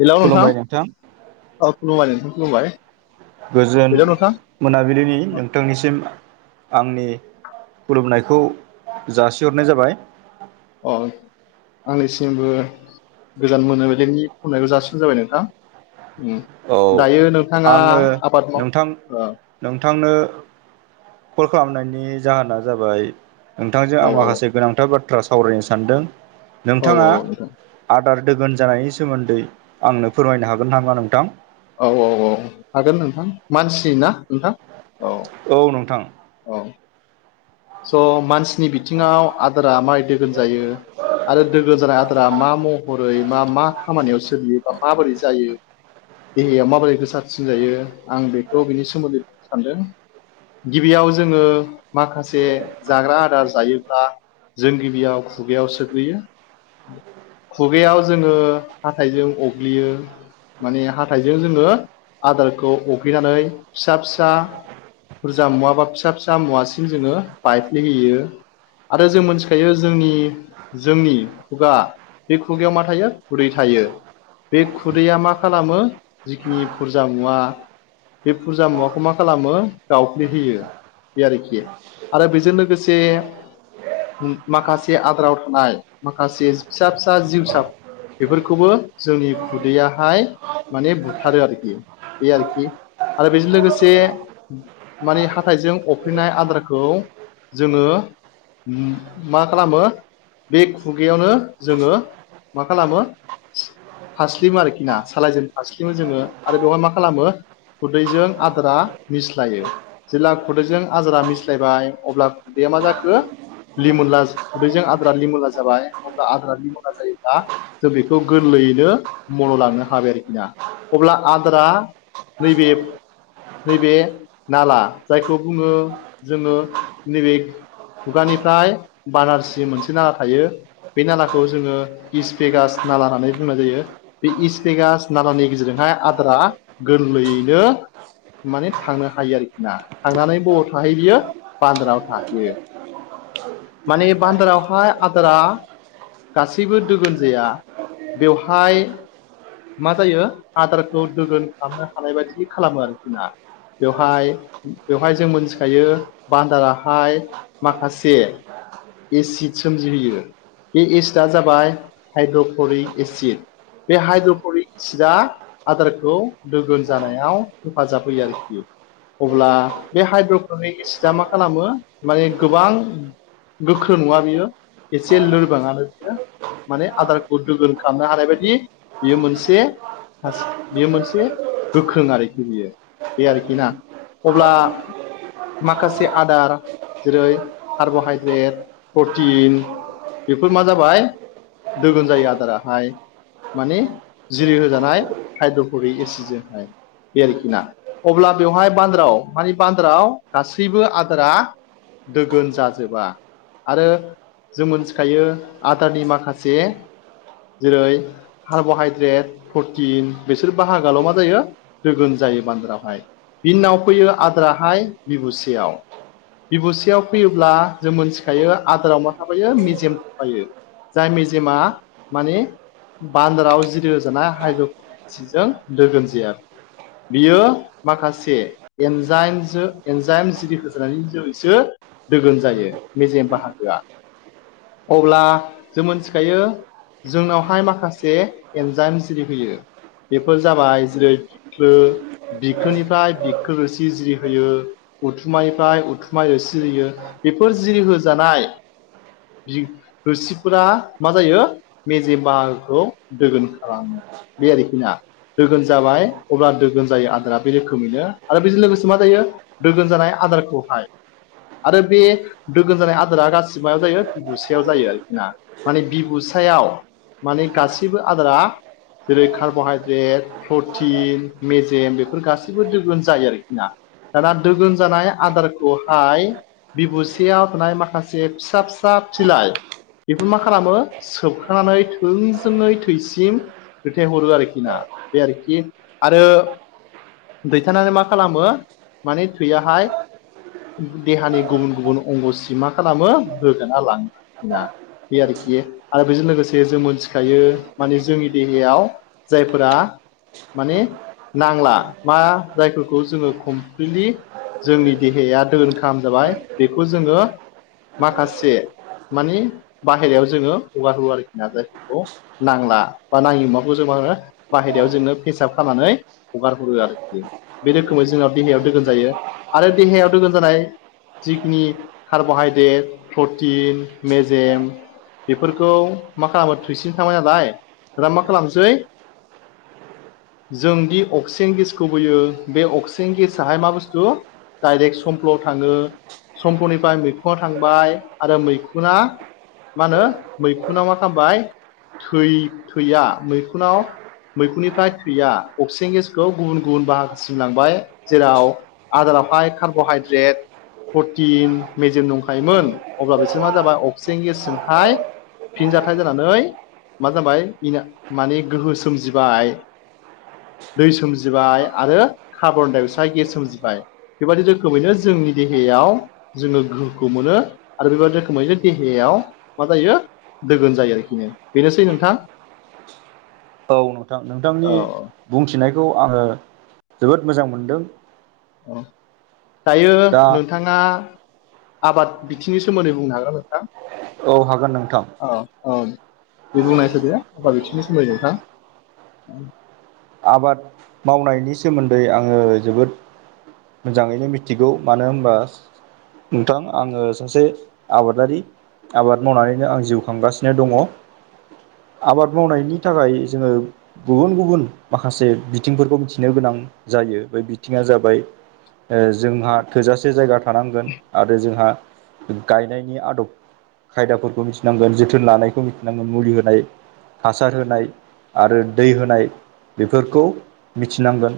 Hello नोंथां औ खुलुमबाय नोंथां खुलुमबाय गोजोन हेलौ नोंथां मोनाबिलिनि नोंथांनिसिम आंनि खुलुमनायखौ जासिहरनाय जाबाय अ आंनिसिमबो गोजान मोनाबिलिनि खुलुमनायखौ जासिनाय जाबाय नोंथां औ दायो नोंथाङा आङो आबाद माव नोंथां नोंथांनो कल खालामनायनि जाहोना जाबाय नोंथांजों आं औ माखासे गोनांथार बाथ्रा बाथ्रा सावरायनो सानदों औ नोंथाङा औ नोंथां आदार दोगोन जानायनि सोमोन्दै आंनो फोरमायनो हागोन नामा नोंथां औ औ औ हागोन नोंथां मानसि ना नोंथां औ औ नोंथां औ स मानसिनि बिथिङाव आदोरा माय दोगोन जायो आरो दोगोन जानाय आदारा मा महरै मा मा खामानियाव सोलियोबा माबोरै जायो देहाया माबोरै गोसाारसिन जायो आं बेखौ बिनि सोमोन्दैनो सानदों गिबियाव जोङो माखासे जे जाग्रा आदार जायोब्ला जों गिबियाव खुगायाव सोग्रोयो खुगायाव जोङो हाथायजों अग्लियो माने हाथथायजों जोङो आदारखौ अफ्लेनानै फिसा फिसा बुरजा मुवा बा फिसा फिसा मुवासिम जोङो बाइफ्लेहैयो आरो जों मोनथिखायो जोंनि जोंनि खुगा बे खुगायाव मा थायो खुदै थायो बे खुदैया मा खालामो जिखिनि बुरजा मुवा बे फुरजा मुवाखौ मा खालामो गावफ्लेहोयो बे आरोखि आरो बेजों लोगोसे माखासे आदाराव थानाय माखासे फिसा फिसा जिउसा बेफोरखौबो जोंनि खुदैयाहाय माने बुथारो आरोखि। बे आरोखि आरो बेजों लोगोसे माने हाथायजों अरफेनाय आद्राखौ जोङो मा खालामो? बे खुगायावनो जोङो मा खालामो? फारास्लिमो आरोखि ना सालायजेन हासलिमो जोङो आरो बेवहाय मा खालामो? खुदैजों आद्राा मिस्लायो जेब्ला खुदैजों आद्रा मिस्लायबाय। अब्ला बेया मा जाखो? लिमोनला गुदैजों आद्रा लिमोनला जाबाय अब्ला आद्रा लिमोनुला जायोब्ला जों बेखौ गोरलैयैनो मनलांनो हाबाय आरोखि ना अब्ला आद्रा नैबे नैबे नाला जायखौ बुङो जोङो नैबे खुगानिफ्राय बानारसि मोनसे नाला थायो। बे नालाखौ जोङो इस फेगास नाला होननानै बुंनाय जायो। बे इसपेगास नालानि गेजेरजोंहाय आद्राा गोरलैयैनो माने थांनो हायो आरोखि ना थांनानै बराव थाहायो बियो बान्दाराव थाहैयो माने बान्दारावहाय आदारा गासैबो दोगोनजाया बेवहाय मा जायो आदारखौ दोगोन खालामनो हानाय बायदि खालामो आरो जोंना। बेवहाय बेवहाय जों मोनथिखायो बान्दाराहाय माखासे एसिड सोमजिहोयो बे एसिडआ जाबाय हाइद्र'क्ल'रिक एसिड। बे हाइद्रपरिसिदा आदारखौ दोगोन जानायाव हेफाजाब होयो आरोखि। अब्ला बे हाइद्रक्रनिक एसिडआ मा खालामो माने गोबां गोख्रों नङा बियो एसे लोरबाङानो बियो माने आदारखौ दोगोन खालामनो हानाय बायदि बियो मोनसे बेयो मोनसे गोख्रों आरोखि बियो बे आरोखि ना। अब्ला माखासे आदार जेरै कार्ब'हाइद्रेट प्रटिन बेफोर मा जाबाय दोगोन जायो आदाराहाय। माने जिरि होजानाय हाइद्रफरिक एसिड जोंहाय। बे आरोखि ना अब्ला बेवहाय बान्द्राव माने बान्द्राव गासैबो आदारा दोगोन जाजोबा आरो जों मोनथिखायो आदारनि माखासे जेरै कार्ब'हाइद्रेट प्रटिन बेसोर बाहागाल' मा जायो दोगोन जायो बान्द्रावहाय। बिनि उनाव फैयो आद्राहाय बिबुसेयाव बिबुसेयाव फैयोब्ला जों मोनथिखायो आदाराव मा थाबायो मेजेम थाबायो। जाय मेजेमा मानिे बान्दाराव जिरो जानाय हायद्र'फलि सिजों दोगोन जाया बियो माखासे एन्जाइनजों एन्जाय एम सिरि होसानै जैसो दोगोन जायो मेजेम बाहागोआ। अब्ला जों मोनथिखायो जोंनावहाय माखासे एन्जाइम जिरि फैयो। बेफोर जाबाय जेरै बिखो बिखोनिफ्राय बिखो रोसि जिरिहोयो। उथुमायफ्राय उथुमाय सिरियो बेफोर जिरिहोजानाय थोरसिफोरा मा जायो मेजे बाहाखौ दोगोन खालामो। बे आरोखि ना ‌। दोगोन जाबाय अब्ला दोगोन जायो आदारा बे रोखोमैनो आरो बेजों लोगोसे मा जायो दोगोन जानाय आदारखौहाय आरो बे दोगोन जानाय आदारा गासिबो जायो गुसेयाव जायो आरो ना माने बिबुसायाव माने गासैबो आदारा जेरै कार्ब'हाइद्रेट प्रटिन मेजेम बेफोर गासैबो दोगोन जायो आरोखि ना दाना दोगोन जानाय आदारखौहाय बिबुसेयाव थानाय माखासे फिसा फिसा बिलाइ बेफोर मा खालामो सोबखानानै थोंजोङै थैसिम दैथायहरो आरोखि ना बे आरोखि आरो दैथायनानै मा खालामो माने थैयाहाय देहानि गुबुन गुबुन अंगसिम मा खालामो रोगाना लाङो बे आरोखि आरो बेजों लोगोसे जों मोनथिखायो माने जोंनि देहायाव जायफोरा माने नांला मा जायफोरखौ जोङो खम जोंनि देहाया दोन खालाम जाबाय बेखौ जोङो माखासे मानि बाहेरायाव जोङो हगारहरो आरोखि ना जायफोरखौ नांला बा नाङि मुवाखौ जों मा‌ होनो बाहेरायाव जोंङो फेसाब खालामनानै हगार हरो आरोखि बे रोखोमै जोंहा देहायाव दोगोन जायो आरो देहायाव दोगोन जानाय जिखिनि कार्ब'हाइद्रेट प्रटिन मेजेम बेफोरखौ मा खालामो थुसिन थांबाय नालाय दा मा खालामसै जों दि अक्सिजेन गेसखौ बोयो बे अक्स थें गेसाहाय मा बुस्थु डाइरेक्ट समफ्ल'आव थाङो समफोरनिफ्राय मैखुनाव थांबाय आरो मैखुना मा होनो मैखुनाव मा खालामबाय थै थैया मैखुनाव मैखुननिफ्राय थैया अक्सिजेन गेसखौ गुबुन गुबुन बाहागोसिम लांबाय जेराव आदारावहाय कार्ब'हाइद्रेट प्रटिन मेजेम दंखायोमोन अब्ला बिसोर मा जाबाय अक्सिजेन गेसजोंहाय फिनजाथाय जानानै मा जाबाय माने गोहो सोमजिबाय दै सोमजिबाय आरो खाबरदाय असाइद गेस सोमजिबाय बेबायदि रोखोमैनो जोंनि देहायाव जोङो गोहोखौ मोनो आरो बेबायदि रोखोमैनो देहायाव मा जायो दोगोन जायो आरोखि बेनोसै नोंथां [inaudible] औ नोंथां नोंथांनि औ बुंथिनायखौ आङो जोबोद मोजां मोनदों औ दायो दा नोंथां ना आबाद बिथिंनि सोमोन्दै बुंनो हागोन ना नोंथां औ हागोन नोंथां औ औ दे बुंनायसाय दे आबाद बिथिंनि सोमोन्दै नोंथां आबाद मावनायनि सोमोन्दै आङो जोबोद मोजाङैनो मिथिगौ मानो होनबा नोंथां आङो सासे आबादारि आबाद मावनानैनो आं जिउ खांगासिनो दङ आबाद मावनायनि थाखाय जोङो गुबुन गुबुन माखासे बिथिंफोरखौ मिथिनो गोनां जायो बे बिथिङा जाबाय जोंहा थोजासे जायगा थानांगोन आरो जोंहा गायनायनि आदब खायदाफोरखौ मिथिनांगोन जोथोन लानायखौ मिथिनांगोन मुलि होनाय हासार होनाय आरो दै होनाय बेफोरखौ मिथिनांगोन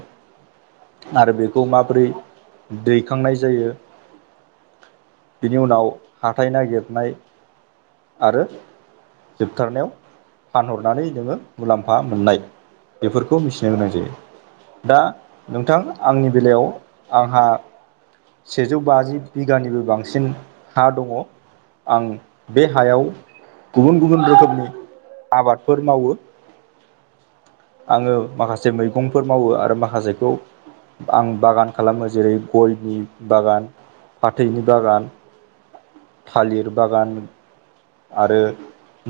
आरो बेखौ माबोरै दैखांनाय जायो बिनि उनाव हाथाय नागिरनाय आरो जोबथारनायाव फानहरनानै नोङो मुलाम्फा मोननाय बेफोरखौ मिथिनो गोनां जायो। दा नोंथां आंनि बेलायाव आंहा सेजौ बाजि बिगानिबो बांसिन हा दङ'। आं बे हायाव गुबुन गुबुन रोखोमनि आबादफोर मावो। आङो माखासे मैगंफोर मावो आरो माखासेखौ आं बागान खालामो जेरै गयनि बागान, फाथैनि बागान थालिर बागान आरो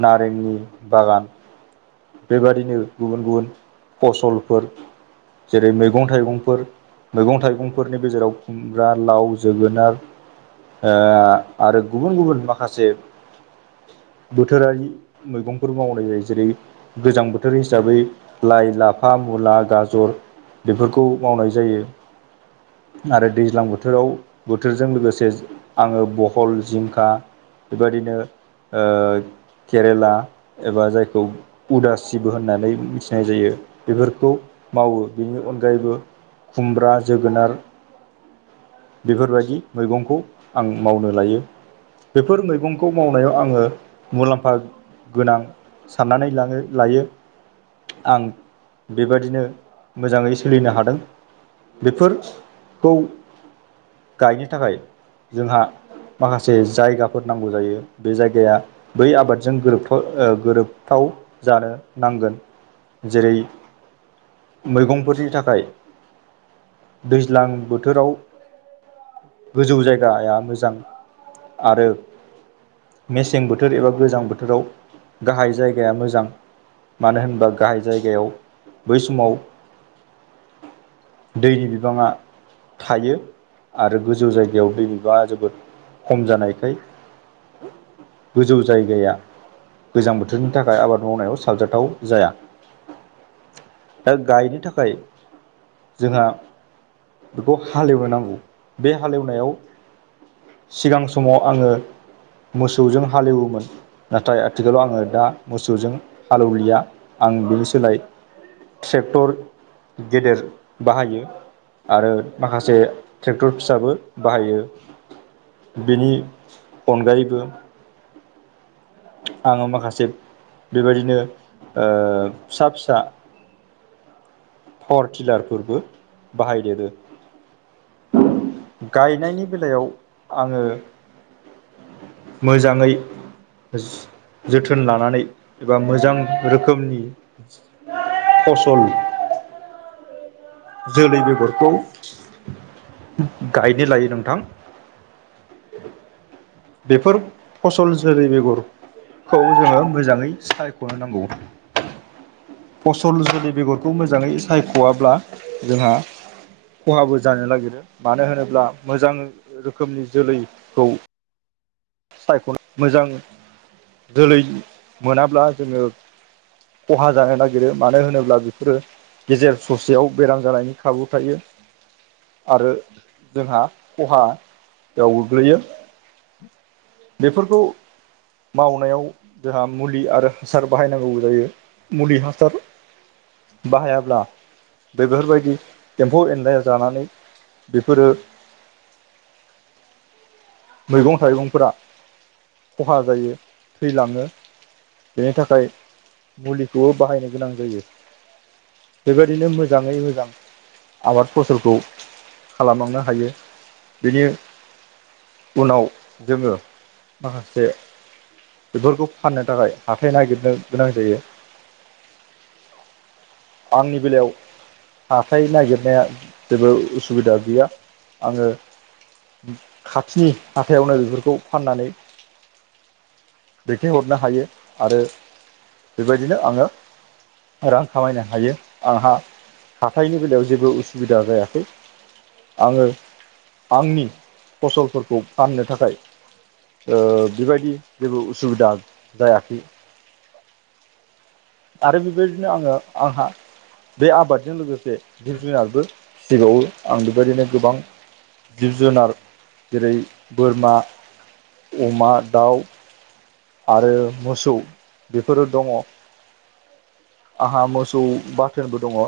नारेंनि बागान। बेबादिनो गुबुन- गुबुन फसलफोर जेरै मैगं थाइगंफोर मैगं थाइगंफोरनि गेजेराव खुमग्रा, लाव, जोगोनार ओ आरो गुबुन गुबुन माखासे बोथोरारि मैगंफोर मावनाय जायो जेरै गोजां बोथोर हिसाबै लाइ, लाफा, मुला, गाजर बेफोरखौ मावनाय जायो। आरो दैज्लां बोथोराव बोथोरजों लोगोसे जो आङो बहल, जिंखा बेबादिनो ओ केरेला एबा जायखौ उदासिबो होननानै मिथिनाय जायो बेफोरखौ मावो बेनि अनगायैबो खुमब्रा, जोगोनार बेफोर बायदि मैगंखौ आं मावनो लायो। बेफोर मैगंखौ मावनायाव आङो मुलाम्फा गोनां साननानै ला। लायो आं बेबादिनो मोजाङै सोलिनो हादों। बेफोरखौ गायनो थाखाय जोंहा माखासे जायगाफोर नांगौ जायो बे जायगाया बै आबादजों गोरोबथाव ओ गोरोबथाव जानो नांगोन जेरै मैगंफोरनि थाखाय दैज्लां बोथोराव गोजौ जायगाया मोजां आरो मेसें बोथोर एबा गोजां बोथोराव गाहाय जायगाया मोजां। मानो होनबा गाहाय जायगायाव बै समाव दैनि बिबाङा थायो आरो गोजौ जायगायाव दै बिबाङा जोबोद खम जानायखाय गोजौ जायगाया गोजां बोथोरनि थाखाय आबाद मावनायाव साबजाथाव जाया दा गायनो थाखाय जोंहा बेखौ हालेवनो नांगौ बे हालेवनायाव सिगां समाव आङो मोसौजों हालेवोमोन नाथाय आथिखालाव आङो दा मोसौजों हालेवलिया आं बिनि सोलाय ट्रेक्टर गेदेर बाहायो। आरो माखासे ट्रेक्टर फिसाबो बाहायो। बेनि अनगायैबो आङो माखासे बेबायदिनो ओ फिसा- फिसा पावारटिलारफोरबो बाहायदेरो। उम। गायनायनि बेलायाव आङो मोजाङै जो-जोथोन लानानै एबा मोजां रोखोमनि फसल जोलै बेगरखौ गायनो लायो नोंथां। बेफोर फसल जोलै बेगरखौ जोङो मोजाङै सायख'नो नांगौ। फसल जोलै बेगरखौ मोजाङै सायख'वाब्ला जोंहा खहाबो जानो नागिरो मानो होनोब्ला मोजां रोखोमनि जोलैखौ सायख'नो मोजां जोलै मोनाब्ला जोङो खहा जानो नागिरो मानो होनोब्ला बेफोरो गेजेर ससेयाव बेराम जानायनि खाबु थायो आरो जोंहा खहायाव गोग्लैयो बेफोरखौ मावनायाव जोंहा मुलि आरो हासार बाहायनांगौ जायो मुलि हासार बाहायाब्ला बेफोरबायदि एम्फौ एनला जानानै बेफोरो मैगं थाइगंफोरा खहा जायो थैलाङो बेनि थाखाय मुलिखौबो बाहायनो गोनां जायो बेबायदिनो मोजाङै मोजां आबाद फसलखौ खालामलांनो हायो बिनि उनाव जोङो माखासे बेफोरखौ फाननो थाखाय हाथाय नागिरनो गोनां जायो आंनि बेलायाव हाथाय नागिरनाया जेबो उसुबिदा गैया आङो खाथिनि हाथायावनो बेफोरखौ फाननानै दैथायहरनो हायो आरो बेबायदिनो आङो रां खामायनो हायो आंहा हाथथायनि बेलायाव जेबो उसुबिदा जायाखै आङो आंनि फसलफोरखौ फाननो थाखाय बेबायदि जेबो उसुबिदा जायाखै आरो बेबायदिनो आङो आंहा बे आबादजों लोगोसे जिब जुनारबो फिसिबावो आं बेबायदिनो गोबां जिब जुनार जेरै बोरमा अमा दाउ आरो मोसौ बेफोरो दङ आंहा मोसौ बाथोनबो दङ